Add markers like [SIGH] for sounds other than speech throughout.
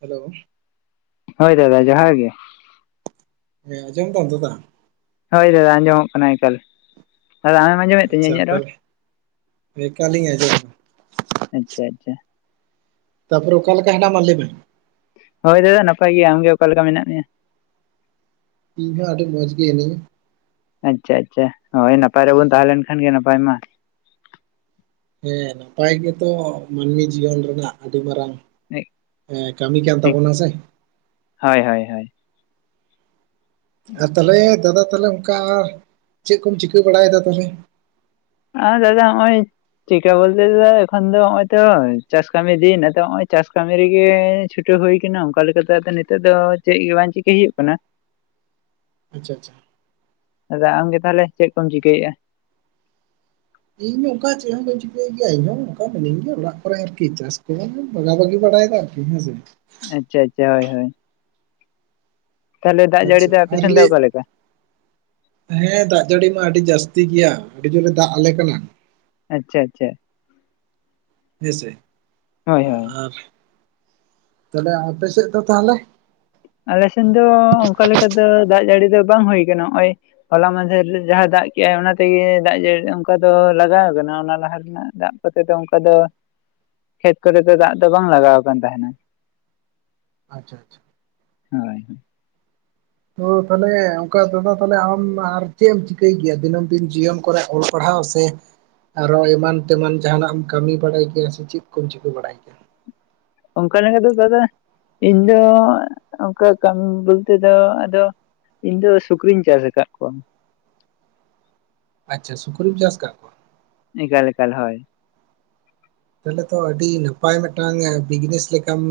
Hello ᱦᱳᱭ ᱫᱟᱫᱟ ᱡᱚᱦᱟᱨ ᱜᱮ᱾ ᱦᱮᱸ ᱟᱡᱚᱢ ᱫᱟᱢ ᱫᱟᱫᱟ? ᱦᱳᱭ ᱫᱟᱫᱟ ᱟᱸᱡᱚᱢᱚᱜ ᱠᱟᱱᱟ ᱮᱠᱟᱹᱞ ᱫᱟᱫᱟ ᱟ ᱟᱢ ᱟᱸᱡᱚᱢᱮᱫ ᱛᱤᱧᱟᱹ ᱟᱪᱪᱷᱟ ᱤᱧᱟᱹᱜ ᱨᱚᱲ ᱛᱟᱦᱚᱞᱮ ᱮᱠᱟᱞᱤᱧ ᱟᱸᱡᱚᱢᱫᱟ ᱟᱪᱷᱟ ᱟᱪᱷᱟ᱾ ᱛᱟᱯᱚᱨ ᱚᱠᱟ ᱞᱮᱠᱟ ᱦᱮᱱᱟᱢᱟ ᱞᱟ. ᱭ ᱢᱮ? ᱦᱳᱭ ᱫᱟᱫᱟ ᱱᱟᱯᱟᱭ ᱜᱮᱭᱟ ᱾ᱟᱢᱜᱮ ᱚᱠᱟᱞᱮ ᱞᱮᱠᱟ ᱢᱮᱱᱟᱜ ᱢᱮᱭᱟ? ᱤᱧ ᱦᱚᱸ ᱟᱹᱰᱤ ᱢᱚᱸᱡᱽ ᱜᱮ ᱦᱮᱱᱤᱧᱟ᱾ ᱟᱪᱷᱟ ᱟᱪᱷᱟ ᱦᱳᱭ ᱱᱟᱯᱟᱭ ᱨᱮᱵᱚᱱ ᱛᱟᱦᱮᱸ ᱞᱮᱱ ᱠᱷᱟᱱ ᱜᱮ ᱱᱟᱯᱟᱭ ᱢᱟ᱾ ᱦᱮᱸ ᱱᱟᱯᱟᱭ ᱜᱮᱛᱚ ᱢᱟᱹᱱᱢᱤ ᱡᱤᱭᱚᱱ ᱨᱮᱱᱟᱜ ᱟᱹᱰᱤ ᱢᱟᱨᱟᱝ, ᱦᱮᱸ ᱠᱟᱹᱢᱤᱠᱟᱱ ᱛᱟᱵᱚᱱᱟ ᱥᱮ᱾ ᱦᱳᱭ ᱦᱳᱭ ᱦᱳᱭ᱾ ᱟᱨ ᱛᱟᱞᱦᱮ ᱫᱟᱫᱟ ᱛᱟᱦᱞᱮ ᱚᱱᱠᱟ ᱪᱮᱫ ᱠᱚᱢ ᱪᱤᱠᱟᱹ ᱵᱟᱲᱟᱭᱫᱟ ᱛᱟᱦᱞᱮ? ᱟᱨ ᱫᱟᱫᱟ ᱦᱟᱜ ᱚᱭ, ᱪᱤᱠᱟᱹ ᱵᱚᱞᱛᱮ ᱫᱚ ᱮᱠᱷᱚᱱ ᱫᱚ ᱱᱚᱜᱚᱭ ᱛᱚ ᱪᱟᱥ ᱠᱟᱹᱢᱤ ᱫᱤᱱ ᱱᱮᱛᱚᱜ ᱪᱟᱥ ᱠᱟᱹᱢᱤ ᱨᱮᱜᱮ ᱪᱷᱩ ᱪᱩᱴᱟᱹ ᱦᱩᱭ ᱟᱠᱟᱱᱟ ᱚᱱᱠᱟ ᱞᱮᱠᱟᱛᱮ ᱱᱤᱛ ᱫᱚ ᱪᱮᱫ ᱵᱟᱝ ᱪᱤᱠᱟᱹᱭ ᱦᱩᱭᱩᱜ ᱠᱟᱱᱟ ᱾ ᱟᱪᱷᱟ ᱟᱪᱷᱟ ᱾ ᱟᱫᱚ ᱟᱢᱜᱮ ᱛᱟᱦᱚᱞᱮ ᱪᱮᱫ ᱠᱚᱢ ᱪᱤᱠᱟᱹᱭᱮᱫᱼᱟ? ᱤᱧᱦ ᱚᱱᱠᱟ ᱪᱮᱫ ᱦᱚᱸ ᱵᱟᱹᱧ ᱪᱤᱠᱟᱹᱭᱮᱫ ᱜᱮᱭᱟ ᱤᱧ ᱦᱚᱸ ᱚᱱᱠᱟ ᱢᱤᱱᱟᱹᱧ ᱜᱮᱭᱟ ᱚᱲᱟᱜ ᱠᱚᱨᱮ ᱟᱨᱠᱤ ᱪᱟᱥ ᱠᱚᱸ ᱵᱟᱜᱟ ᱵᱟᱜᱤ ᱵᱟᱲᱟᱭᱮᱫᱟ ᱾ ᱦᱮᱸ ᱥᱮ᱾ ᱟᱪᱷᱟ ᱟᱪᱷᱟ ᱦᱳᱭ ᱦᱳᱭ ᱾ ᱛᱟᱦᱚᱞᱮ ᱫᱟᱜ ᱡᱟᱲᱤ ᱟᱪᱪᱷᱟ ᱫᱚ ᱟᱯᱮ ᱟᱨ ᱥᱮᱱ ᱫᱚ ᱞᱟᱹᱭ ᱠᱚᱠᱟ ᱞᱮᱠᱟ? ᱦᱮᱸ ᱫᱟᱜ ᱡᱟᱹᱲᱤ ᱢᱟ ᱟᱹᱰᱤ ᱡᱟᱹᱥᱛᱤ ᱜᱮᱭᱟ ᱟᱹᱰᱤ ᱡᱳᱨᱮ ᱫᱟᱜ ᱟᱞᱮ ᱠᱟᱱᱟ ᱾ ᱟᱪᱷᱟ ᱟᱪᱷᱟ ᱾ ᱦᱮᱸᱥᱮ ᱦᱳᱭ ᱦᱳᱭ ᱟᱨ ᱛᱟᱦᱚᱞᱮ ᱟᱯᱮ ᱥᱮᱫ ᱫᱚ ᱛᱟᱦᱚᱞᱮ? ᱟᱞᱮ ᱥᱮᱱ ᱫᱚ ᱚᱱᱠᱟ ᱞᱮᱠᱟ ᱫᱚ ᱫᱟᱜ ᱡᱟᱹᱲᱤ ᱫᱚ ᱵᱟᱝ ᱦᱩᱭ ᱟᱠᱟᱱᱟ ᱱᱚᱜ ᱚᱭ, ᱦᱚᱞᱟ ᱢᱟᱟᱦᱫᱷᱮᱨ ᱨᱮ ᱡᱟᱦᱟᱸ ᱫᱟᱜ ᱠᱮᱜᱼᱟᱭ ᱚᱱᱟᱛᱮᱜᱮ ᱫᱟᱜ ᱡᱟᱹᱲᱤ ᱚᱱᱠᱟ ᱫᱚ ᱞᱟᱜᱟᱣ ᱟᱠᱟᱱᱟ ᱚᱱᱟ ᱞᱟᱦᱟ ᱨᱮᱱᱟᱜ ᱫᱟᱜ ᱠᱚᱛᱮ ᱫᱚ ᱚᱱᱠᱟ ᱫᱚ ᱠᱷᱮᱛ ᱠᱚᱛᱮ ᱫᱚ ᱫᱟᱜ ᱫᱚ ᱵᱟᱝ ᱞᱟᱜᱟᱣ ᱟᱠᱟᱱ ᱛᱟᱦᱮᱱᱟ ᱾ ᱟᱪᱷᱟ ᱟᱪᱷᱟ ᱾ ᱦᱳᱭ ᱾ ᱛᱚ ᱛᱟᱦᱚᱞᱮ ᱚᱱᱠᱟ ᱫᱟᱫᱟ ᱛᱟᱞᱦᱮ ᱟᱢ ᱟᱨ ᱪᱮᱫ ᱮᱢ ᱪᱤᱠᱟᱹᱭ ᱜᱮᱭᱟ ᱫᱤᱱᱟᱹᱢ ᱫᱤᱱ ᱡᱤᱭᱚᱱ ᱠᱚᱨᱮ ᱚᱞ ᱯᱟᱲᱦᱟᱣ ᱥᱮ ᱟᱨᱚ ᱮᱢᱟᱱ ᱛᱮᱢᱟᱱ ᱡᱟᱦᱟᱱᱟᱜ ᱮᱢ ᱠᱟᱹᱢᱤ ᱵᱟᱲᱟᱭ ᱠᱮᱭᱟ ᱥᱮ ᱪᱮᱫ ᱠᱚᱢ ᱪᱤᱠᱟᱹ ᱵᱟᱲᱟᱭ ᱠᱮᱭᱟ? ᱚᱱᱠᱟ ᱞᱮᱠᱟ ᱫᱚ ᱫᱟᱫᱟ ᱤᱧ ᱫᱚ ᱚᱱᱠᱟ ᱠᱟᱹᱢᱤ ᱵᱚᱞᱛᱮ ᱫᱚ ᱟᱫᱚ, ᱤᱧ ᱫᱚ ᱥᱩᱠᱨᱤᱧ ᱪᱟᱥ ᱟᱠᱟᱫ ᱠᱚᱣᱟ ᱾ ᱟᱪᱷᱟ ᱥᱩᱠᱨᱤᱢ ᱪᱟᱥ ᱟᱠᱟᱫ ᱠᱚᱣᱟ? ᱮᱠᱟᱞ ᱮᱠᱟᱞ ᱦᱳᱭ ᱾ ᱛᱟᱦᱚᱞᱮ ᱛᱚ ᱟᱹᱰᱤ ᱱᱟᱯᱟᱭ ᱢᱤᱫᱴᱟᱝ ᱵᱤᱡᱽᱱᱮᱥ ᱞᱮᱠᱟᱢ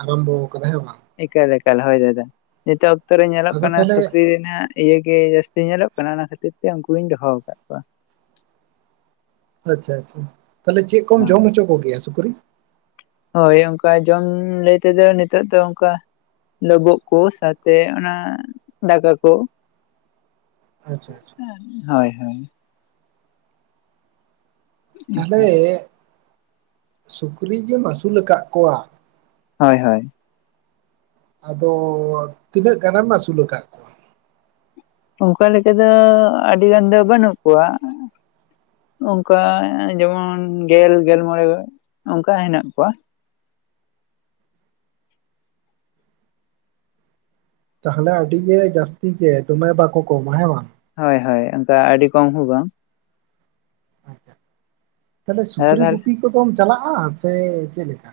ᱟᱨᱟᱢᱵᱚ ᱟᱠᱟᱫᱟ ᱦᱮᱸ ᱵᱟᱝ? ᱮᱠᱟᱞ ᱮᱠᱟᱞ ᱦᱳᱭ ᱫᱟᱫᱟ ᱱᱤᱛᱚᱜ ᱚᱠᱛᱚ ᱨᱮ ᱧᱮᱞᱚᱜ ᱟᱫᱚ ᱠᱟᱱᱟ ᱛᱟᱦᱞᱮ ᱥᱩᱠᱨᱤ ᱨᱮᱱᱟᱜ, ᱤᱭᱟᱹᱜ ᱜᱮ ᱡᱟᱹᱥᱛᱤ ᱧᱮᱞᱚᱜ ᱠᱟᱱᱟ ᱚᱱᱟ ᱠᱷᱟᱹᱛᱤᱨ ᱛᱮ ᱩᱱᱠᱩᱧ ᱫᱚᱦᱚ ᱟᱠᱟᱫ ᱠᱚᱣᱟ ᱾ ᱟᱪᱷᱟ ᱟᱪᱷᱟ ᱛᱟᱦᱚᱞᱮ ᱪᱮᱫ ᱠᱚᱢ ᱠᱚᱣᱟ ᱡᱚᱢ ᱦᱚᱪᱚ ᱠᱚᱜᱮᱭᱟ ᱥᱩᱠᱨᱤ? ᱦᱳᱭ ᱚᱱᱠᱟ ᱡᱚᱢ ᱞᱟᱹᱭ ᱛᱮᱫᱚ ᱱᱤᱛᱚᱜ ᱫᱚ ᱚᱱᱠᱟ᱾ ᱞᱳᱵᱩᱜ ᱠᱚ ᱥᱟᱶᱛᱮ ᱚᱱᱟ ᱫᱟᱠᱟ ᱠᱚ ᱾ ᱟᱪᱷᱟ ᱟᱪᱷᱟ ᱾ ᱦᱳᱭ ᱦᱳᱭ ᱾ ᱛᱟᱦᱚᱞᱮ ᱥᱩᱠᱨᱤ ᱜᱮᱢ ᱟᱹᱥᱩᱞ ᱟᱠᱟᱫ ᱠᱚᱣᱟ! ᱦᱳᱭ ᱦᱳᱭ ᱾ ᱟᱫᱚ ᱛᱤᱱᱟᱹᱜ ᱜᱟᱱᱮᱢ ᱟᱹᱥᱩᱞ ᱟᱠᱟᱫ? ᱠᱚᱣᱟ ᱚᱱᱠᱟ ᱞᱮᱠᱟ ᱫᱚ ᱟᱹᱰᱤ ᱜᱟᱱ ᱫᱚ ᱵᱟᱹᱱᱩᱜ ᱠᱚᱣᱟ, ᱚᱱᱠᱟ ᱡᱮᱢᱚᱱ ᱜᱮᱞ ᱜᱮᱞ ᱢᱚᱬᱮ ᱚᱱᱠᱟ ᱦᱮᱱᱟᱜ ᱠᱚᱣᱟ ᱾ ᱛᱟᱦᱚᱞᱮ ᱟᱹᱰᱤ ᱜᱮ ᱡᱟᱹᱥᱛᱤ ᱜᱮ, ᱫᱚᱢᱮ ᱵᱟᱠᱚ ᱠᱚᱢᱟ ᱦᱮᱸ ᱵᱟᱝ? ᱦᱳᱭ ᱦᱳᱭ ᱚᱱᱠᱟ ᱟᱹᱰᱤ ᱠᱚᱢ ᱦᱚᱸ ᱵᱟᱝ ᱾ ᱟᱪᱪᱷᱟ ᱛᱟᱦᱚᱞᱮ ᱟᱫᱚ ᱥᱩᱠᱨᱤ ᱛᱟᱦᱚᱞᱮ ᱜᱩᱯᱤ ᱠᱚᱫᱚᱢ ᱪᱟᱞᱟᱜᱼᱟ ᱥᱮ ᱪᱮᱫ ᱞᱮᱠᱟ?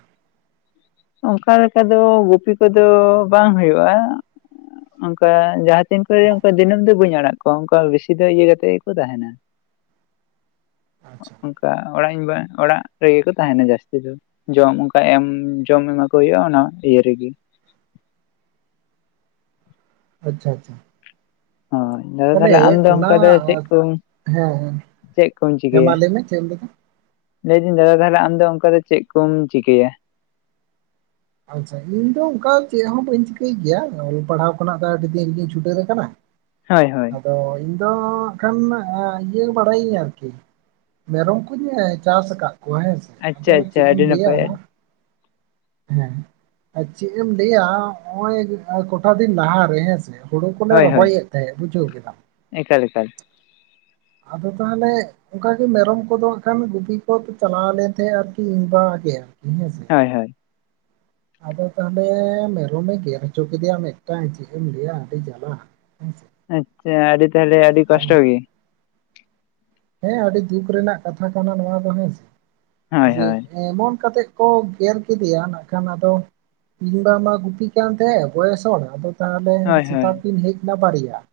ᱚᱱᱠᱟ ᱞᱮᱠᱟ ᱫᱚ ᱜᱩᱯᱤ ᱠᱚᱫᱚ ᱵᱟᱝ ᱦᱩᱭᱩᱜᱼᱟ ᱚᱱᱠᱟ ᱡᱟᱦᱟᱸ ᱛᱤᱱ ᱠᱚᱨᱮ ᱚᱱᱠᱟ ᱫᱤᱱᱟᱹᱢ ᱫᱚ ᱵᱟᱹᱧ ᱟᱲᱟᱜ ᱠᱚᱣᱟ ᱚᱱᱠᱟ ᱵᱤᱥᱤ ᱫᱚ ᱤᱭᱟᱹ ᱠᱟᱛᱮᱜ ᱜᱮᱠᱚ ᱛᱟᱦᱮᱱᱟ ᱾ ᱟᱪᱪᱷᱟ ᱾ ᱚᱱᱠᱟ ᱚᱲᱟᱜ ᱤᱧ ᱵᱟ ᱚᱲᱟᱜ ᱨᱮᱜᱮ ᱠᱚ ᱛᱟᱦᱮᱱᱟ ᱡᱟᱹᱥᱛᱤ ᱫᱚ ᱡᱚᱢ ᱚᱱᱠᱟ ᱮᱢ ᱡᱚᱢ ᱮᱢᱟ ᱠᱚ ᱦᱩᱭᱩᱜᱼᱟ ᱚᱱᱟ ᱤᱭᱟᱹ ᱨᱮᱜᱮ ᱾ ᱟᱪᱪᱷᱟ ᱟᱪᱪᱷᱟ ᱦᱳᱭ ᱫᱟᱫᱟ ᱛᱟᱦᱚᱞᱮ ᱟᱢ ᱫᱚ ᱚᱱᱟ ᱚᱱᱠᱟ ᱫᱚ ᱪᱮᱫ ᱠᱚᱢ ᱦᱮᱸ ᱪᱮᱫ ᱠᱚᱢ ᱪᱤ ᱦᱮ ᱢᱟ ᱞᱟᱹᱭ ᱢᱮ ᱪᱮᱫ ᱮᱢ ᱞᱟᱹᱭᱫᱟ? ᱞᱟᱹᱭᱫᱟᱹᱧ ᱫᱟᱫᱟ ᱛᱟᱦᱚᱞᱮ ᱟᱢᱫᱚ ᱚᱱᱠᱟ ᱫᱚ ᱪᱮᱫ ᱠᱚᱢ ᱪᱤᱠᱟᱹᱭᱟ? ᱟᱪᱪᱷᱟ ᱤᱧ ᱫᱚ ᱚᱱᱠᱟ ᱪᱮᱫ ᱦᱚᱸ ᱵᱟᱹᱧ ᱪᱤᱠᱟᱹᱭ ᱜᱮᱭᱟ ᱚᱞ ᱯᱟᱲᱦᱟᱣ ᱠᱷᱚᱱᱟᱜ ᱫᱚ ᱟᱹᱰᱤ ᱫᱤᱱ ᱨᱮᱜᱤᱧ ᱪᱷᱩᱰᱟᱹᱨ ᱟᱠᱟᱱᱟ ᱾ ᱦᱳᱭ ᱦᱳᱭ ᱟᱫᱚ ᱤᱧ ᱫᱚ ᱦᱟᱸᱜ ᱠᱷᱟᱱ ᱤᱭᱟᱹ ᱵᱟᱲᱟᱭᱤᱧ ᱟᱨᱠᱤ ᱢᱮᱨᱚᱢ ᱠᱩᱧ ᱪᱟᱥ ᱟᱠᱟᱫ ᱠᱚᱣᱟ ᱦᱮᱸᱥᱮ, ᱟᱫᱚ ᱟᱪᱪᱷᱟ ᱟᱪᱪᱷᱟ ᱪᱮᱫ ᱮᱢ ᱟᱹᱰᱤ ᱞᱟᱹᱭᱟ ᱱᱟᱯᱟᱭ ᱦᱮᱸ ᱟᱨ ᱪᱮᱫ ᱮᱢ ᱞᱟᱹᱭᱟ ᱱᱚᱜ-ᱚᱭ ᱠᱚᱴᱟ ᱫᱤᱱ ᱞᱟᱦᱟ ᱨᱮ ᱦᱮᱸ ᱥᱮ ᱦᱳᱲᱳ ᱠᱚᱞᱮ ᱦᱳᱭ ᱦᱳᱭ ᱨᱚᱦᱚᱭᱮᱫ ᱛᱟᱦᱮᱸᱫ ᱵᱩᱡᱷᱟᱹᱣ ᱠᱮᱫᱟᱢ ᱾ ᱮᱠᱟᱞ ᱮᱠᱟᱞ ᱾ ᱟᱫᱚ ᱛᱟᱦᱚᱞᱮ ᱚᱱᱠᱟ ᱜᱮ ᱢᱮᱨᱚᱢ ᱠᱚᱫᱚ ᱦᱟᱸᱜ ᱠᱷᱟᱱ ᱜᱩᱯᱤ ᱠᱚ ᱪᱟᱞᱟᱣ ᱞᱮᱱ ᱛᱟᱦᱮᱸᱫ ᱟᱨᱠᱤ ᱤᱧ ᱵᱟ ᱜᱮ ᱟᱨᱠᱤ ᱦᱮᱸᱥᱮ ᱾ ᱦᱳᱭ ᱦᱳᱭ ᱾ ᱟᱫᱚ ᱛᱟᱦᱚᱞᱮ ᱢᱮᱨᱚᱢᱮ ᱜᱮᱨ ᱦᱚᱪᱚ ᱠᱮᱫᱮᱭᱟ ᱢᱤᱫᱴᱟᱝ ᱪᱮᱫ ᱮᱢ ᱞᱟᱹᱭᱟ ᱟᱹᱰᱤ ᱡᱟᱞᱟ! [UNINTELLIGIBLE] ᱟᱪᱪᱷᱟ ᱟᱹᱰᱤ ᱛᱟᱦᱚᱞᱮ ᱟᱹᱰᱤ ᱟᱫᱚ ᱠᱚᱥᱴᱚ ᱜᱮ ᱾ ᱦᱮᱸ ᱟᱹᱰᱤ ᱫᱩᱠ ᱨᱮᱱᱟᱜ ᱠᱟᱛᱷᱟ ᱠᱟᱱᱟ ᱱᱚᱣᱟ ᱫᱚ ᱦᱮᱸᱥᱮ ᱦᱳᱭ ᱡᱮ ᱦᱳᱭ ᱮᱢᱚᱱ ᱠᱟᱛᱮᱜ ᱠᱚ ᱜᱮᱨ ᱠᱮᱫᱮᱭᱟ ᱱᱟᱜ ᱠᱷᱟᱱ ᱟᱫᱚ ᱤᱧ ᱵᱟ ᱢᱟ ᱜᱩᱯᱤ ᱠᱟᱱ ᱛᱟᱦᱮᱸ, ᱵᱚᱭᱮᱥ ᱦᱚᱲ ᱟᱫᱚ ᱛᱟᱦᱚᱞᱮ ᱦᱳᱭ ᱦᱳᱭ ᱥᱮᱛᱟ ᱠᱤᱱ ᱦᱮᱡ ᱮᱱᱟ ᱵᱟᱨᱭᱟ ᱾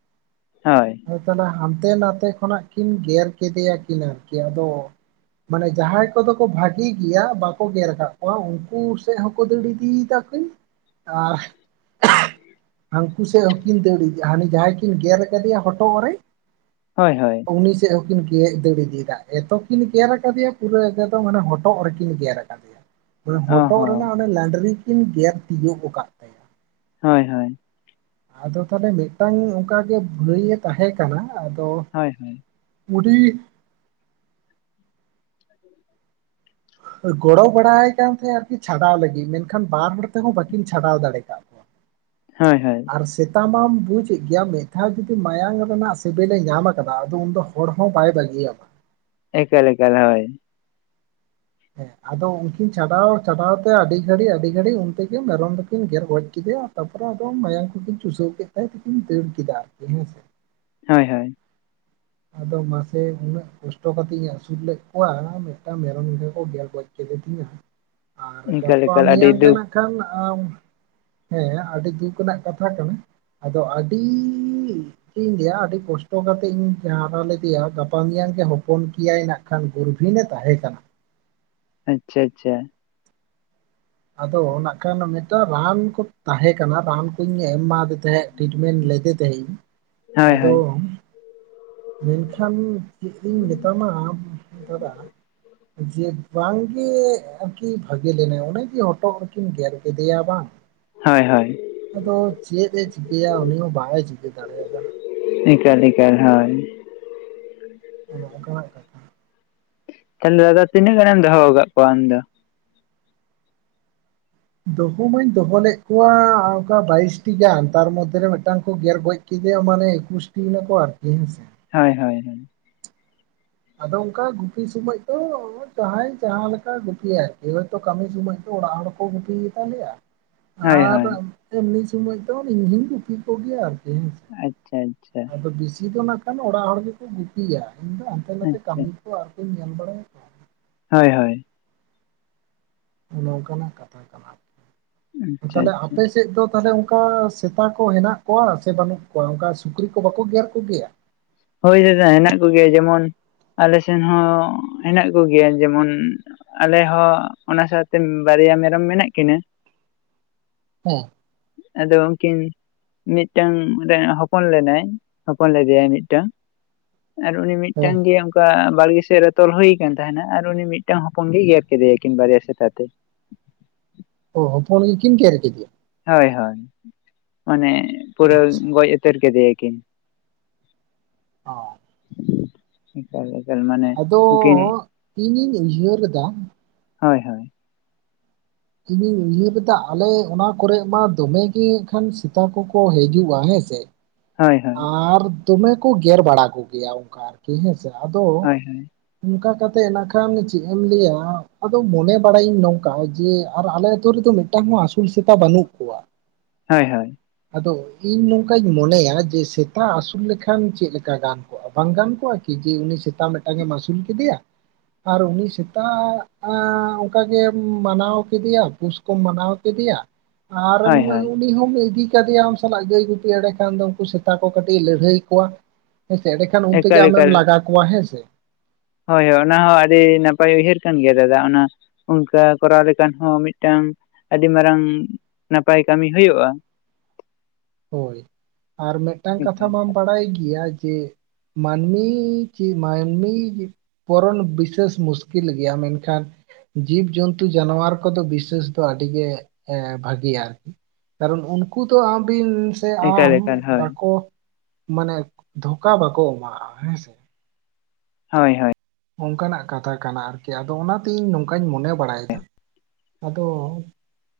ᱦᱳᱭ ᱾ ᱟᱫᱚ ᱛᱟᱦᱚᱞᱮ ᱦᱟᱱᱛᱮ ᱱᱟᱛᱮ ᱠᱷᱚᱱᱟᱜ ᱠᱤᱱ ᱜᱮᱨ ᱠᱮᱫᱮᱭᱟ ᱠᱤᱱ ᱟᱨᱠᱤ ᱟᱫᱚ ᱢᱟᱱᱮ ᱡᱟᱦᱟᱸᱭ ᱠᱚᱫᱚ ᱠᱚ ᱵᱷᱟᱜᱤ ᱜᱮᱭᱟ ᱵᱟᱠᱚ ᱜᱮᱨ ᱟᱠᱟᱫ ᱠᱚᱣᱟ ᱩᱱᱠᱩ ᱥᱮᱫ ᱦᱚᱸᱠᱚ ᱫᱟᱹᱲ ᱤᱫᱤᱭᱮᱫᱟ [UNINTELLIGIBLE] ᱟᱨ [INAUDIBLE] ᱦᱟᱹᱱᱠᱩ ᱥᱮᱫ ᱦᱚᱸᱠᱤᱱ ᱫᱟᱹᱲ ᱤᱫᱤ ᱦᱟᱱᱤ ᱡᱟᱦᱟᱸᱭ ᱠᱤᱱ ᱜᱮᱨ ᱠᱟᱫᱮᱭᱟ ᱦᱚᱴᱚᱜ ᱨᱮ ᱦᱳᱭ ᱦᱳᱭ ᱾ ᱩᱱᱤ ᱥᱮᱫ ᱦᱚᱸ ᱠᱤᱱ ᱜᱮ ᱫᱟᱹᱲ ᱤᱫᱤᱭᱮᱫᱟ ᱮᱛᱚ ᱠᱤᱱ ᱜᱮᱨ ᱟᱠᱟᱫᱮᱭᱟ ᱯᱩᱨᱟᱹ ᱮᱠᱚᱫᱚᱢ ᱦᱚᱴᱚᱜ ᱨᱮᱠᱤᱱ ᱜᱮᱨ ᱟᱠᱟ [UNINTELLIGIBLE] ᱢᱟᱱᱮ ᱚ ᱦᱚᱴᱚᱜ ᱦᱚᱸ ᱨᱮᱱᱟᱜ ᱚᱱᱟ ᱱᱟᱸᱰᱨᱤ ᱠᱤᱱ ᱜᱮᱨ ᱛᱤᱭᱳᱜ ᱟᱠᱟᱫ ᱛᱟᱭᱟ ᱦᱳᱭ ᱦᱳᱭ ᱾ ᱟᱫᱚ ᱛᱟᱦᱚᱞᱮ ᱢᱤᱫᱴᱟᱝ ᱚᱱᱠᱟ ᱜᱮ ᱵᱷᱟᱹᱭᱮ ᱛᱟᱦᱮᱸ ᱠᱟᱱᱟ, ᱟᱫᱚ ᱦᱳᱭ ᱦᱳᱭ ᱾ ᱩᱱᱤ [UNINTELLIGIBLE] ᱜᱚᱲᱚ ᱵᱟᱲᱟ ᱟᱭ ᱠᱟᱱ ᱛᱟᱦᱮᱸᱫ ᱟᱨᱠᱤ ᱪᱷᱟᱰᱟᱣ ᱞᱟᱹᱜᱤᱫ ᱢᱮᱱᱠᱷᱟᱱ ᱵᱟᱨ ᱦᱚᱲ ᱛᱮᱦᱚᱸ ᱵᱟᱹᱠᱤᱱ ᱪᱷᱟᱰᱟᱣ ᱫᱟᱲᱮ ᱠᱟᱜ ᱠᱚᱣᱟ ᱾ [UNINTELLIGIBLE] ᱦᱳᱭ ᱦᱳᱭ ᱾ ᱟᱨ ᱥᱮᱛᱟ ᱢᱟᱢ ᱵᱩᱡᱮᱜ ᱜᱮᱭᱟ ᱢᱤᱫ ᱫᱷᱟᱣ ᱡᱩᱫᱤ ᱢᱟᱭᱟᱝ ᱨᱮᱱᱟᱜ ᱥᱮᱵᱮᱞᱮ ᱧᱟᱢ ᱟᱠᱟᱫᱟ ᱟᱫᱚ ᱩᱱ ᱫᱚ ᱦᱚᱲ ᱦᱚᱸ ᱵᱟᱭ ᱵᱟᱹᱜᱤᱭᱟᱢᱟ᱾ ᱮᱠᱟᱞ ᱮᱠᱟᱞ ᱦᱳᱭ᱾ ᱦᱮᱸ ᱟᱫᱚ ᱩᱱᱠᱤᱱ ᱪᱟᱰᱟᱣ ᱪᱷᱟᱰᱟᱣ ᱛᱮ ᱟᱹᱰᱤ ᱜᱷᱟᱹᱲᱤᱡ ᱟᱹᱰᱤ ᱜᱷᱟᱹᱲᱤᱡ ᱩᱱᱛᱮ ᱜᱮ ᱢᱮᱨᱚᱢ ᱫᱚᱠᱤᱱ ᱜᱮᱨ ᱜᱚᱡ ᱠᱮᱫᱮᱭᱟ᱾ ᱛᱟᱯᱚᱨᱮ ᱟᱫᱚ ᱢᱟᱭᱟᱝ ᱠᱚᱠᱤᱱ ᱪᱩᱥᱟᱹᱣ ᱠᱮᱫ ᱛᱟᱭ ᱛᱤᱠᱤᱱ ᱫᱟᱹᱲ ᱠᱮᱫᱟ ᱟᱨᱠᱤ ᱦᱮᱸ ᱥᱮ᱾ ᱦᱳᱭ ᱦᱳᱭ᱾ ᱟᱫᱚ ᱢᱟᱥᱮ ᱩᱱᱟᱹᱜ ᱠᱚᱥᱴᱚ ᱠᱟᱛᱤᱧ ᱟᱹᱥᱩᱞ ᱞᱮᱫ ᱠᱚᱣᱟ ᱢᱤᱫᱴᱟᱝ ᱢᱮᱨᱚᱢ ᱮᱝᱜᱟ ᱠᱚ ᱜᱮᱨ ᱜᱚᱡ ᱠᱮᱫ ᱛᱤᱧᱟ᱾ ᱟᱨ ᱮᱠᱟᱞ ᱜᱟᱯᱟ ᱮᱠᱟᱞ ᱟᱹᱰᱤ ᱢᱮᱭᱟᱝ ᱜᱮ ᱫᱩᱠ ᱱᱟᱜ ᱠᱷᱟᱱ ᱟᱢ ᱦᱮᱸ ᱟᱹᱰᱤ ᱫᱩᱠ ᱨᱮᱱᱟᱜ ᱠᱟᱛᱷᱟ ᱠᱟᱱᱟ᱾ ᱟᱫᱚ ᱟᱹᱰᱤ ᱪᱤᱜ ᱤᱧ ᱞᱟᱹᱭᱟ ᱟᱹᱰᱤ ᱠᱚᱥᱴᱚ ᱠᱟᱛᱮᱫ ᱤᱧ ᱦᱟᱨᱟ ᱞᱮᱫᱮᱭᱟ ᱜᱟᱯᱟ ᱢᱮᱭᱟᱝ ᱜᱮ ᱦᱚᱯᱚᱱ ᱠᱮᱭᱟᱭ ᱱᱟᱜ ᱠᱷᱟᱱ ᱜᱩᱨᱵᱷᱤᱱᱮ ᱛᱟᱦᱮᱸ ᱠᱟᱱᱟ᱾ ᱟᱪᱪᱷᱟ ᱟᱪᱪᱷᱟ᱾ ᱟᱫᱚ ᱱᱟᱜ ᱠᱷᱟᱱ ᱢᱤᱫᱴᱟᱝ ᱨᱟᱱ ᱠᱚ ᱛᱟᱦᱮᱸ ᱠᱟᱱᱟ ᱨᱟᱱᱠᱩᱧ ᱮᱢᱟᱫᱮ ᱛᱟᱦᱮᱸᱫ᱾ ᱴᱤᱴᱢᱮᱱᱴ ᱞᱮᱫᱮ ᱛᱟᱦᱮᱸᱧ ᱦᱳᱭ ᱟᱫᱚ ᱦᱳᱭ ᱢᱮᱱᱠᱷᱟᱱ ᱪᱮᱫ ᱤᱧ ᱢᱮᱛᱟᱢᱟ? ᱫᱟᱫᱟ ᱡᱮ ᱵᱟᱝ ᱜᱮ ᱟᱨᱠᱤ ᱵᱷᱟᱜᱮ ᱞᱮᱱᱟᱭ ᱚᱱᱮ ᱠᱤ ᱦᱚᱴᱚᱜ ᱨᱮᱠᱤᱱ ᱜᱮᱨ ᱠᱮᱫᱮᱭᱟ ᱵᱟᱝ ᱦᱳᱭ ᱦᱳᱭ᱾ ᱟᱫᱚ ᱪᱮᱫ ᱮ ᱪᱤᱠᱟᱹᱭᱟ ᱩᱱᱤ ᱦᱚᱸ ᱵᱟᱝ ᱮ ᱪᱤᱠᱟᱹ ᱫᱟᱲᱮᱭᱟᱫᱟ᱾ ᱮᱠᱟᱞ ᱮᱠᱟᱞ ᱦᱳᱭ᱾ ᱟᱫᱚ ᱟᱱᱠᱟᱱᱟᱜ ᱠᱟᱱᱟ ᱾ ᱛᱟᱦᱚᱞᱮ ᱫᱟᱫᱟ ᱛᱤᱱᱟᱹᱜ ᱜᱟᱱᱮᱢ ᱫᱚᱦᱚ ᱟᱠᱟᱫ ᱠᱚᱣᱟ ᱟᱢ ᱫᱚ? ᱫᱚᱦᱚ ᱢᱟᱹᱧ ᱫᱚᱦᱚ ᱞᱮᱫ ᱠᱚᱣᱟ ᱚᱱᱠᱟ ᱵᱟᱭᱤᱥᱴᱤ ᱜᱟᱱ ᱛᱟᱨ ᱢᱚᱫᱫᱷᱮ ᱨᱮ ᱢᱤᱫᱴᱟᱝ ᱠᱚ ᱜᱮᱨ ᱜᱚᱡ ᱠᱮᱫᱮᱭᱟ ᱢᱟᱱᱮ ᱤᱠᱩᱥᱴᱤᱭ ᱱᱟ ᱠᱚ ᱟᱨᱠᱤ ᱦᱮᱸᱥᱮ᱾ ᱦᱳᱭ-ᱦᱳᱭ-ᱦᱳᱭ᱾ ᱟᱫᱚ ᱚᱱᱠᱟ ᱜᱩᱯᱤ ᱥᱚᱢᱚᱭ ᱫᱚ ᱡᱟᱦᱟᱸᱭ ᱡᱟᱦᱟᱸ ᱞᱮᱠᱟ ᱜᱩᱯᱤᱭᱟᱭ ᱠᱮᱭᱳ ᱛᱚ ᱠᱟᱹᱢᱤ ᱥᱚᱢᱚᱭ ᱫᱚ ᱚᱲᱟᱜ ᱦᱚᱲ ᱠᱚ ᱜᱩᱯᱤ ᱜᱮᱛᱟᱞᱮᱭᱟ᱾ ᱦᱳᱭ ᱟᱨ ᱦᱳᱭ ᱮᱢᱱᱤ ᱥᱚᱢᱚᱭ ᱫᱚ ᱤᱧᱜᱤᱧ ᱜᱩᱯᱤ ᱠᱚᱜᱮᱭᱟ ᱟᱨᱠᱤ ᱦᱮᱸᱥᱮ᱾ ᱟᱪᱪᱷᱟ-ᱟᱪᱪᱷᱟ᱾ ᱟᱫᱚ ᱵᱤᱥᱤ ᱫᱚ ᱱᱟᱜ ᱠᱷᱟᱱ ᱚᱲᱟᱜ ᱦᱚᱲ ᱜᱮᱠᱚ ᱜᱩᱯᱤᱭᱟ ᱤᱧ ᱫᱚ ᱦᱟᱱᱛᱮ ᱱᱟᱛᱮ ᱟᱪᱪᱷᱟ ᱠᱟᱹᱢᱤ ᱠᱚ ᱟᱨᱠᱩᱧ ᱧᱮᱞ ᱵᱟᱲᱟᱭᱟ ᱵᱟᱥ ᱾ ᱦᱳᱭ-ᱦᱳᱭ᱾ ᱟᱵᱮ ᱚᱱᱚ ᱠᱟᱱᱟᱜ ᱠᱟᱛᱷᱟ ᱠᱟᱱᱟ, ᱟᱪᱪᱷᱟ ᱛᱟᱦᱞᱮ ᱟᱪᱪᱷᱟ ᱟᱯᱮ ᱥ ᱥᱮᱫ ᱫᱚ ᱛᱟᱦᱚᱞᱮ ᱚᱱᱠᱟ ᱥᱮᱛᱟ ᱠᱚ ᱦᱮᱱᱟᱜ ᱠᱚᱣᱟ ᱥᱮ ᱵᱟᱹᱱᱩᱜ ᱠᱚᱣᱟ ᱚᱱᱠᱟ ᱥᱩᱠᱨᱤ ᱠᱚ ᱵᱟᱠᱚ ᱜᱮᱨ ᱠᱚᱜᱮᱭᱟ? ᱦᱳᱭ ᱫᱟᱫᱟ ᱦᱮᱱᱟᱜ ᱠᱚᱜᱮᱭᱟ ᱡᱮᱢᱚᱱ ᱟᱞᱮ ᱥᱮᱱ ᱦᱚᱸ ᱦᱮᱱᱟᱜ ᱠᱚᱜᱮᱭᱟ ᱡᱮᱢᱚᱱ ᱟᱞᱮ ᱦᱚᱸ ᱚᱱᱟ ᱥᱟᱶᱛᱮ ᱵᱟᱨᱭᱟ ᱢᱮᱨᱚᱢ ᱢᱮᱱᱟᱜ ᱠᱤᱱᱟᱹ᱾ ᱦᱮᱸ ᱟᱫᱚ ᱩᱱᱠᱤᱱ ᱢᱤᱫᱴᱟᱝ ᱨᱮ ᱦᱚᱯᱚᱱ ᱞᱮᱱᱟᱭ ᱦᱚᱯᱚᱱ ᱞᱮᱫᱮᱭᱟ ᱢᱤᱫ ᱴᱟᱝ ᱟᱨ ᱩᱱᱤ ᱢᱤᱫᱴᱟᱝ ᱦᱮᱸ ᱜᱮ ᱚᱱᱠᱟ ᱵᱟᱲᱜᱮ ᱥᱮᱫ ᱨᱮ ᱛᱚᱞ ᱦᱩᱭᱠᱟᱱ ᱛᱟᱦᱮᱱᱟ ᱟᱨ ᱩᱱᱤ ᱢᱤᱫᱴᱟᱝ ᱦᱚᱯᱚᱱ ᱜᱮᱭ ᱜᱮᱨ ᱠᱮᱫᱮᱭᱟᱠᱤᱱ ᱵᱟᱨᱭᱟ ᱥᱮᱛᱟ ᱛᱮ᱾ ᱳ ᱦᱚᱯᱚᱱ ᱜᱮ ᱠᱤᱱ ᱠᱮᱨ ᱠᱤᱫᱤᱭᱟ᱾ ᱦᱳᱭ-ᱦᱳᱭ ᱢᱟᱱᱮ ᱯᱩᱨᱟᱹ ᱟᱪᱪᱷᱟ ᱜᱚᱡ ᱩᱛᱟᱹᱨ ᱠᱮᱫᱮᱭᱟ ᱠᱤᱱ᱾ ᱚ ᱮᱠᱟᱞ ᱮᱠᱟᱞ ᱢᱟᱱᱮ, ᱟᱫᱚ ᱩᱱᱠᱤᱱ ᱤᱧᱤᱧ ᱩᱭᱦᱟᱹᱨ ᱫᱟ ᱦᱳᱭ-ᱦᱳᱭ᱾ ᱤᱧᱤᱧ ᱩᱭᱦᱟᱹᱨᱮᱫᱟ ᱟᱞᱮ ᱚᱱᱟ ᱠᱚᱨᱮᱜ ᱢᱟ ᱫᱚᱢᱮ ᱜᱮ ᱠᱷᱟᱱ ᱥᱮᱛᱟ ᱠᱚᱠᱚ ᱦᱤᱡᱩᱜ-ᱟ ᱦᱮᱸᱥᱮ᱾ ᱦᱳᱭ ᱦᱳᱭ ᱟᱨ ᱫᱚᱢᱮ ᱠᱚ ᱜᱮᱨ ᱵᱟᱲᱟ ᱠᱚᱜᱮᱭᱟ ᱚᱱᱠᱟ ᱜᱮ ᱦᱮᱸᱥᱮ ᱟᱫᱚ ᱦᱳᱭ ᱚᱱᱠᱟ ᱠᱟᱛᱮᱜ ᱱᱟᱠᱷᱟᱱ ᱪᱮᱜ ᱤᱧ ᱞᱟᱹᱭᱟ ᱟᱫᱚ ᱢᱚᱱᱮ ᱵᱟᱲᱟᱭᱤᱧ ᱱᱚᱝᱠᱟ ᱡᱮ ᱟᱨ ᱟᱞᱮ ᱟᱹᱛᱩ ᱨᱮᱫᱚ ᱢᱤᱫ ᱴᱟᱝ ᱦᱚᱸ ᱟᱹᱥᱩᱞ ᱥᱮᱛᱟ ᱵᱟᱹᱱᱩᱜ ᱠᱚᱣᱟ᱾ ᱦᱳᱭ ᱦᱳᱭ᱾ ᱟᱫᱚ ᱤᱧ ᱱᱚᱝᱠᱟᱧ ᱢᱚᱱᱮᱭᱟ ᱡ ᱡᱮ ᱥᱮᱛᱟ ᱟᱹᱥᱩᱞ ᱞᱮᱠᱷᱟᱱ ᱪᱮᱜ ᱞᱮᱠᱟ ᱜᱟᱱ ᱠᱚᱜ-ᱟ ᱵᱟᱝ ᱜᱟᱱ ᱠᱚᱜᱟ ᱠᱤ ᱡᱮ ᱩᱱᱤ ᱥᱮᱛᱟ ᱢᱤᱫᱴᱟᱝ ᱮᱢ ᱟᱹᱥᱩᱞ ᱠᱮᱫᱮᱭᱟ ᱟᱨ ᱩᱱᱤ ᱥᱮᱛᱟᱜ ᱟᱸ ᱚᱱᱠᱟ ᱜᱮᱢ ᱢᱟᱱᱟᱣ ᱠᱮᱫᱮᱭᱟ ᱯᱩᱥ ᱠᱚᱢ ᱢᱟᱱᱟᱣ ᱠᱮᱫᱮᱭᱟ᱾ ᱟᱨᱮᱢ ᱦᱳᱭ ᱦᱳᱭ ᱩᱱᱤ ᱦᱚᱢ ᱤᱫᱤ ᱠᱟᱫᱮᱭᱟ ᱟᱢ ᱥᱟᱞᱟᱜ ᱜᱟᱹᱭ ᱜᱩᱯᱤ ᱮᱲᱮ ᱠᱷᱟᱱ ᱫᱚ ᱩᱱᱠᱩ ᱥᱮᱛ ᱛᱟ ᱠᱚ ᱠᱟᱹᱴᱤᱡ ᱮ ᱞᱟᱹᱲᱦᱟᱹᱭ ᱠᱚᱣᱟ, ᱦᱮᱸᱥᱮ ᱮᱸᱰᱮᱠᱷᱟᱱ ᱩᱱᱛᱮᱜᱮ ᱮᱠᱟᱞ ᱟᱢᱮᱢ ᱮᱠᱟᱞ ᱞᱟᱜᱟ ᱠᱚᱣᱟ ᱦᱮᱸ ᱥᱮ᱾ ᱦᱳᱭ ᱦᱳᱭ ᱚᱱᱟ ᱦᱚᱸ ᱟᱹᱰᱤ ᱱᱟᱯᱟᱭ ᱩᱭᱦᱟᱹᱨ ᱠᱟᱱ ᱜᱮᱭᱟ ᱫᱟᱫᱟ ᱚᱱᱟ ᱚᱱᱠᱟ ᱠᱚᱨᱟᱣ ᱞᱮᱠᱷᱟᱱ ᱦᱚᱸ ᱢᱤᱜᱴᱟᱝ ᱟᱹᱰᱤ ᱢᱟᱨᱟᱝ ᱱᱟᱯᱟᱭ ᱠᱟᱹᱢᱤ ᱦᱩᱭᱩᱜᱼᱟ᱾ ᱦᱳᱭ ᱟᱨ ᱢᱤᱜᱴᱟᱝ ᱠᱟᱛᱷᱟ ᱮᱠᱟᱞ ᱢᱟᱢ ᱮᱠᱟᱞ ᱵᱟᱲᱟᱭ ᱜᱮᱭᱟ ᱡᱮ ᱢᱟᱱᱢᱤ ᱪᱤ ᱢᱟᱱᱢᱤ ᱯᱚᱨᱚᱱ ᱵᱤᱥᱟᱹᱥ ᱢᱩᱥᱠᱤᱞ ᱜᱮᱭᱟ ᱢᱮᱱᱠᱷᱟᱱ ᱡᱤᱵ ᱡᱚᱱᱛᱩ ᱡᱟᱱᱣᱟᱨ ᱠᱚᱫᱚ ᱵᱤᱥᱟᱹᱥ ᱫᱚ ᱟᱹᱰᱤ ᱜᱮ ᱮ ᱵᱷᱟᱹᱜᱮᱭᱟ᱾ ᱠᱟᱨᱚᱱ ᱩᱱᱠᱩ ᱫᱚ ᱟᱢ ᱵᱤᱱ ᱥᱮ ᱮᱠᱟᱞ ᱟᱢ ᱮᱠᱟᱞ ᱦᱳᱭ ᱵᱟᱠᱚ ᱢᱟᱱᱮ ᱫᱷᱳᱠᱟ ᱵᱟᱠᱚ ᱮᱢᱟᱜᱼᱟ ᱦᱮᱸ ᱥᱮ᱾ ᱦᱳᱭ ᱦᱳᱭ᱾ ᱚᱱᱠᱟᱱᱟᱜ ᱠᱟᱛᱷᱟ ᱠᱟᱱᱟ ᱟᱨᱠᱤ ᱟᱫᱚ ᱚᱱᱟᱛᱮᱧ ᱱᱚᱝᱠᱟᱧ ᱢᱚᱱᱮ ᱵᱟᱲᱟᱭᱮᱫᱟ ᱟᱫᱚ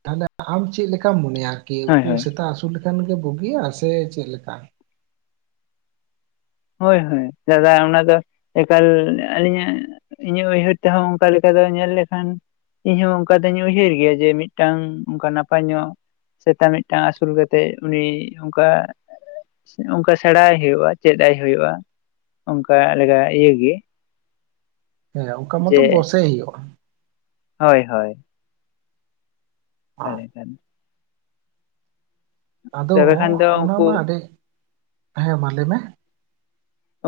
ᱛᱟᱦᱞᱮ ᱟᱢ ᱪᱮᱜ ᱞᱮᱠᱟᱢ ᱢᱚᱱᱮᱭᱟ? ᱠᱤ ᱦᱳᱭ ᱩᱱᱠᱩ ᱦᱳᱭ ᱥᱮᱛᱟ ᱟᱹᱥᱩᱞ ᱞᱮᱠᱷᱟᱱ ᱜᱮ ᱵᱩᱜᱤᱭᱟ ᱥᱮ ᱪᱮᱜ ᱞᱮᱠᱟ? ᱦᱳᱭ ᱦᱳᱭ ᱫᱟᱫᱟ ᱚᱱᱟ ᱫᱚ ᱮᱠᱟᱞ ᱟᱹᱞᱤᱧᱟᱜ ᱤᱧᱟᱹᱜ ᱩᱭᱦᱟᱹᱨ ᱛᱮᱦᱚᱸ ᱚᱱᱠᱟ ᱞᱮᱠᱟ ᱫᱚ ᱧᱮᱞ ᱞᱮᱠᱷᱟᱱ ᱤᱧᱦᱚᱸ ᱚᱱᱠᱟ ᱫᱚᱧ ᱩᱭᱦᱟᱹᱨ ᱜᱮᱭᱟ ᱡᱮ ᱢᱤᱜᱴᱟᱝ ᱚᱱᱠᱟ ᱱᱟᱯᱟᱭ ᱧᱚᱜ ᱥᱮᱛᱟ ᱢᱤᱜᱴᱟᱝ ᱟᱹᱥᱩᱞ ᱠᱟᱛᱮᱜ ᱩᱱᱤ ᱱᱚᱝᱠᱟ ᱚᱱᱠᱟ ᱥᱮᱬᱟᱭ ᱦᱩᱭᱩᱜ-ᱟ ᱪᱮᱫ ᱟᱭ ᱦᱩᱭᱩᱜ-ᱟ ᱚᱱᱠᱟ ᱞᱮᱠᱟ ᱤᱭᱮ ᱜᱮ᱾ ᱦᱮᱸ ᱚᱱᱠᱟ ᱢᱟᱛᱚ ᱡᱮ ᱵᱚᱥᱮ ᱦᱩᱭᱩᱜᱼᱟ᱾ ᱦᱳᱭ ᱦᱳᱭ᱾ [INAUDIBLE] ᱟᱫᱚ ᱛᱚᱵᱮ ᱠᱷᱟᱱ ᱫᱚ ᱚᱱᱟ ᱩᱱᱠᱩ ᱢᱟ ᱟᱹᱰᱤ ᱦᱮᱸ ᱢᱟ ᱞᱟᱹᱭ ᱢᱮ᱾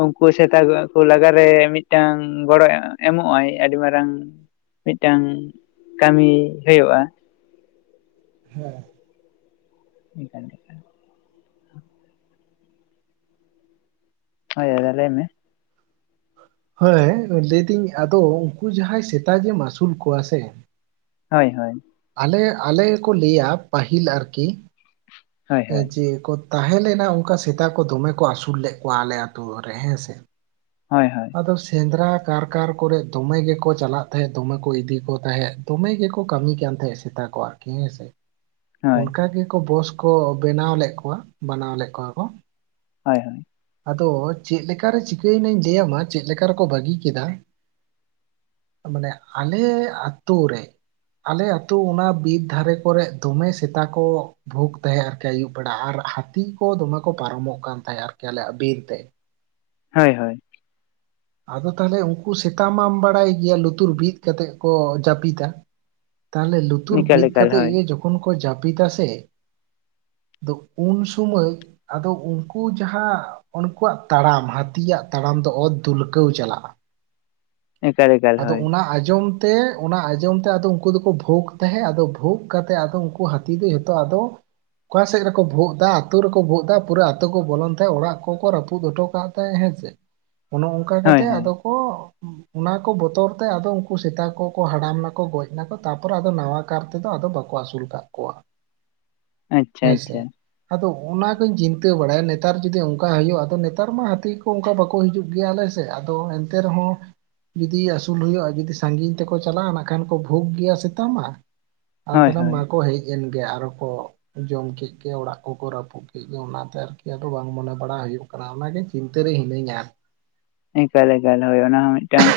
ᱩᱱᱠᱩ ᱥᱮᱛᱟ ᱠᱚ ᱠᱩ ᱞᱟᱜᱟᱨᱮ ᱢᱤᱜᱴᱟᱝ ᱜᱚᱲᱚᱭ ᱮᱢᱚᱜ ᱟᱭ ᱟᱹᱰᱤ ᱢᱟᱨᱟᱝ᱾ ᱢᱤᱫᱴᱟᱝ ᱠᱟᱹᱢᱤ ᱦᱩᱭᱩᱜᱼᱟ᱾ [INAUDIBLE] [INAUDIBLE] ᱦᱳᱭ ᱦᱳᱭ ᱞᱟᱹᱭ ᱢᱮ᱾ ᱦᱳᱭ ᱦᱮᱸ ᱞᱟᱹᱭᱫᱟᱹᱧ ᱟᱫᱚ ᱩᱱᱠᱩ ᱡᱟᱦᱟᱸᱭ ᱥᱮᱛᱟ ᱡᱮᱢ ᱟᱹᱥᱩᱞ ᱠᱚᱣᱟ ᱥᱮ ᱦᱳᱭ ᱦᱳᱭ ᱟᱞᱮ ᱟᱞᱮ ᱠᱚ ᱞᱟᱹᱭᱟ ᱯᱟᱹᱦᱤᱞ ᱟᱨᱠᱤ-ᱼ ᱦᱳᱭ ᱮ ᱦᱳᱭ ᱡᱮ ᱠᱚ ᱛᱟᱦᱮᱸ ᱞᱮᱱᱟ ᱚᱱᱠᱟ ᱥᱮᱛᱟ ᱠᱚ ᱫᱚᱢᱮ ᱠᱚ ᱟᱹᱥᱩᱞ ᱞᱮᱫ ᱠᱚᱣᱟ ᱟᱞᱮ ᱟᱛᱳ ᱨᱮ ᱦᱮᱸ ᱥᱮ, ᱦᱳᱭ ᱦᱳᱭ᱾ ᱟᱫᱚ ᱥᱮᱫᱽᱨᱟ ᱠᱟᱨᱠᱟᱨ ᱠᱚᱨᱮᱜ ᱫᱚᱢᱮ ᱜᱮᱠᱚ ᱪᱟᱞᱟᱜ ᱛᱟᱦᱮᱸᱫ ᱫᱚᱢᱮ ᱠᱚ ᱤᱫᱤ ᱠᱚ ᱛᱟᱦᱮᱸᱫ᱾ ᱫᱚᱢᱮ ᱜᱮᱠᱚ ᱠᱟᱹᱢᱤ ᱠᱟᱱ ᱛᱟᱦᱮᱸᱜ ᱥᱮᱛᱟ ᱠᱚ ᱟᱨᱠᱤ ᱦᱮᱸᱥᱮ᱾ ᱦᱳᱭ ᱚᱱᱠᱟ ᱜᱮᱠᱚ ᱵᱚᱥ ᱠᱚ ᱵᱮᱱᱟᱣ ᱞᱮᱫ ᱠᱚᱣᱟ ᱢᱟᱱᱟᱣ ᱞᱮᱜ ᱠᱚᱣᱟ ᱠᱚ᱾ ᱦᱳᱭ ᱦᱳᱭ᱾ ᱟᱫᱚ ᱪᱮᱫᱠᱟᱨᱮ ᱪᱤᱠᱟᱹᱭᱮᱱᱟᱧ ᱞᱟᱹᱭᱟ ᱪᱮᱫ ᱞᱮᱠᱟ ᱨᱮᱠᱚ ᱵᱟᱹᱜᱤ ᱠᱮᱫᱟ, ᱢᱟᱱᱮ ᱟᱞᱮ ᱟᱛᱳ ᱨᱮ ᱟᱞᱮ ᱟᱛᱳ ᱚᱱᱟ ᱵᱤᱨ ᱫᱷᱟᱨᱮ ᱠᱚᱨᱮᱫ ᱫᱚᱢᱮ ᱥᱮᱛᱟ ᱠᱚ ᱵᱷᱳᱜᱽ ᱛᱟᱦᱮᱸᱫ ᱟᱨᱠᱤ ᱟᱹᱭᱩᱵ ᱵᱮᱲᱟ ᱟᱨ ᱦᱟᱹᱛᱤ ᱠᱚ ᱫᱚᱢᱮ ᱠᱚ ᱯᱟᱨᱚᱢᱚᱜ ᱠᱟᱱ ᱛᱟᱦᱮᱸᱫ ᱟᱨᱠᱤ ᱟᱞᱮᱭᱟᱜ ᱵᱤᱨᱛᱮ, ᱦᱳᱭ ᱦᱳᱭ᱾ ᱟᱫᱚ ᱛᱟᱦᱚᱞᱮ ᱩᱱᱠᱩ ᱥᱮᱛᱟ ᱢᱟᱢ ᱵᱟᱲᱟᱭ ᱜᱮᱭᱟ ᱞᱩᱛᱩᱨ ᱵᱤᱫ ᱠᱟᱛᱮᱜ ᱠᱚ ᱡᱟᱹᱯᱤᱫᱟ, ᱛᱟᱦᱞᱮ ᱞᱩᱛᱩᱨ ᱮᱠᱟᱞ ᱵᱤᱫ ᱮᱠᱟᱞ ᱠᱟᱛᱮᱜ ᱦᱳᱭ ᱜᱮ ᱡᱚᱠᱷᱚᱱ ᱠᱚ ᱡᱟᱹᱯᱤᱫ ᱥᱮ ᱫᱚ ᱩᱱ ᱥᱩᱢᱟᱹᱭ ᱟᱫᱚ ᱩᱱᱠᱩ ᱡᱟᱦᱟᱸ ᱩᱱᱠᱩᱣᱟᱜ ᱛᱟᱲᱟᱢ ᱦᱟᱹᱛᱤᱭᱟᱜ ᱛᱟᱲᱟᱢ ᱚᱛ ᱛᱩᱞᱠᱟᱹᱣ ᱪᱟᱞᱟᱜᱼᱟ ᱮᱠᱟᱞ ᱮᱠᱟᱞ ᱟᱫᱚ ᱦᱳᱭ ᱚᱱᱟ ᱟᱸᱡᱚᱢ ᱛᱮ ᱚᱱᱟ ᱟᱸᱡᱚᱢ ᱛᱮ ᱩᱱᱠᱩ ᱫᱚᱠᱚ ᱵᱷᱳᱩᱜᱽ ᱛᱟᱦᱮᱸᱫ ᱟᱫᱚ ᱵᱷᱳᱜ ᱠᱟᱛᱮᱜ ᱩᱱ ᱦᱟᱹᱛᱤ ᱫᱚ ᱡᱚᱛᱚ ᱟᱫᱚ ᱚᱠᱟᱥᱮᱫ ᱨᱮᱠᱚ ᱵᱷᱩᱜᱚᱜ ᱮᱫᱟ ᱟᱛᱳ ᱨᱮᱠᱚ ᱵᱷᱩᱜᱚᱜ ᱮᱫᱟ ᱯᱩᱨᱟᱹ ᱟᱛᱳ ᱠᱚ ᱵᱚᱞᱚᱱ ᱛᱟᱦᱮᱸᱜ ᱚᱲᱟᱜ ᱠᱚᱠᱚ ᱨᱟᱹᱯᱩᱫ ᱚᱴᱚ ᱠᱟᱫ ᱛᱟᱦᱮᱸᱜ ᱦᱮᱸᱥᱮ ᱚᱱᱮ ᱚᱱᱠᱟ ᱦᱳᱭ ᱠᱟᱛᱮᱜ ᱦᱳᱭ ᱟᱫᱚ ᱠᱚ ᱚᱱᱟᱠᱚ ᱵᱚᱛᱚᱨ ᱛᱮᱫᱚ ᱩᱱᱠᱩ ᱥᱮᱛᱟ ᱠᱚ ᱦᱟᱲᱟᱢ ᱱᱟᱠᱚ ᱜᱚᱡ ᱱᱟᱠᱚ ᱛᱟᱯᱚᱨᱫᱚ ᱱᱟᱣᱟ ᱟᱨ ᱛᱮᱫᱚ ᱟᱫᱚ ᱵᱟᱠᱚ ᱟᱹᱥᱩᱞ ᱠᱟᱜ ᱠᱚᱣᱟ ᱟᱪᱪᱷᱟ ᱦᱮᱸᱥᱮ ᱟᱪᱪᱷᱟ ᱟᱫᱚ ᱚᱱᱟ ᱠᱚᱧ ᱪᱤᱱᱛᱟᱹ ᱵᱟᱲᱟᱭᱟ ᱱᱮᱛᱟᱨ ᱡᱩᱫᱤ ᱚᱱᱠᱟ ᱦᱩᱭᱩᱜᱼᱟ ᱟᱫᱚ ᱱᱮᱛᱟᱨ ᱢᱟ ᱦᱟᱹᱛᱤ ᱠᱚ ᱚᱱᱠᱟ ᱵᱟᱠᱚ ᱦᱤᱡᱩᱜ ᱜᱮᱭᱟᱞᱮ ᱥᱮ ᱟᱫᱚ ᱮᱱᱛᱮ ᱨᱮᱦᱚᱸ ᱡᱩᱫᱤ ᱟᱹᱥᱩᱞ ᱦᱩᱭᱩᱜᱼᱟ ᱡᱩᱫᱤ ᱥᱟᱺᱜᱤᱧ ᱛᱮᱠᱚ ᱪᱟᱞᱟᱜᱼᱟ ᱱᱟᱜ ᱠᱷᱟᱱ ᱠᱚ ᱵᱷᱩᱜ ᱜᱮᱭᱟ ᱥᱮᱛᱟ ᱢᱟ, ᱟᱫᱚ ᱦᱳᱭ ᱛᱟᱦᱚᱞᱮ ᱦᱳᱭ ᱢᱟᱠᱚ ᱦᱮᱡ ᱮᱱ ᱜᱮ ᱟᱨᱚ ᱠᱚ ᱡᱚᱢ ᱠᱮᱫ ᱜᱮ ᱚᱲᱟᱜ ᱠᱚᱠᱚ ᱨᱟᱹᱯᱩᱫ ᱠᱮᱫ ᱜᱮ ᱚᱱᱟᱛᱮ ᱟᱨᱠᱤ ᱟᱫᱚ ᱵᱟᱝ ᱢᱚᱱᱮ ᱵᱟᱲᱟ ᱦᱩᱭᱩᱜ ᱠᱟᱱᱟ, ᱠᱟᱱᱟ ᱚᱱᱟᱜᱮ ᱪᱤᱱᱛᱟᱹ ᱨᱮ ᱦᱤᱱᱟᱹᱧᱟ, ᱮᱠᱟᱞ ᱮᱠᱟᱞ ᱦᱳᱭ ᱚᱱᱟ ᱦᱚᱸ ᱢᱤᱫᱴᱟᱝ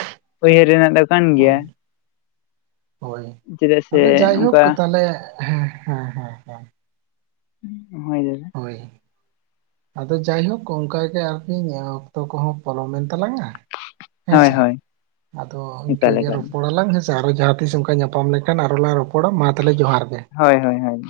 ᱩᱭᱦᱟᱹᱨ ᱨᱮᱱᱟᱜ ᱫᱚ ᱠᱟᱱ ᱜᱮᱭᱟ, ᱦᱳᱭ ᱪᱮᱫᱟᱜ ᱥᱮ ᱟᱫᱚ ᱡᱟᱭᱦᱳᱠ ᱚᱱᱠᱟ ᱛᱟᱦᱞᱮ ᱦᱮᱸ ᱦᱮᱸ ᱦᱮᱸ᱾ ᱦᱩᱭ ᱫᱟᱫᱟ, ᱦᱳᱭ᱾ ᱟᱫᱚ ᱡᱟᱭᱦᱳᱠ ᱚᱱᱠᱟ ᱜᱮ ᱟᱨᱠᱤ ᱚᱠᱛᱚ ᱠᱚᱦᱚᱸ ᱯᱚᱞᱚᱢᱮᱱ ᱛᱟᱞᱟᱝᱟ ᱦᱳᱭ ᱦᱮᱸᱥᱮ ᱦᱳᱭ ᱟᱫᱚ ᱤᱱᱠᱟᱹ ᱮᱠᱟᱞ ᱜᱮ ᱮᱠᱟᱞ ᱨᱚᱯᱚᱲᱟᱞᱟᱝ ᱦᱮᱸ, ᱥᱮ ᱟᱨᱚ ᱡᱟᱦᱟᱸ ᱛᱤᱥ ᱚᱱᱠᱟ ᱧᱟᱯᱟᱢ ᱞᱮᱱᱠᱷᱟᱱ ᱟᱨᱚ ᱞᱮ ᱨᱚᱯᱚᱲᱟ ᱢᱟ ᱛᱟᱦᱚᱞᱮ ᱡᱚᱦᱟᱨ ᱜᱮ, ᱦᱳᱭ ᱦᱳᱭ ᱦᱳᱭ᱾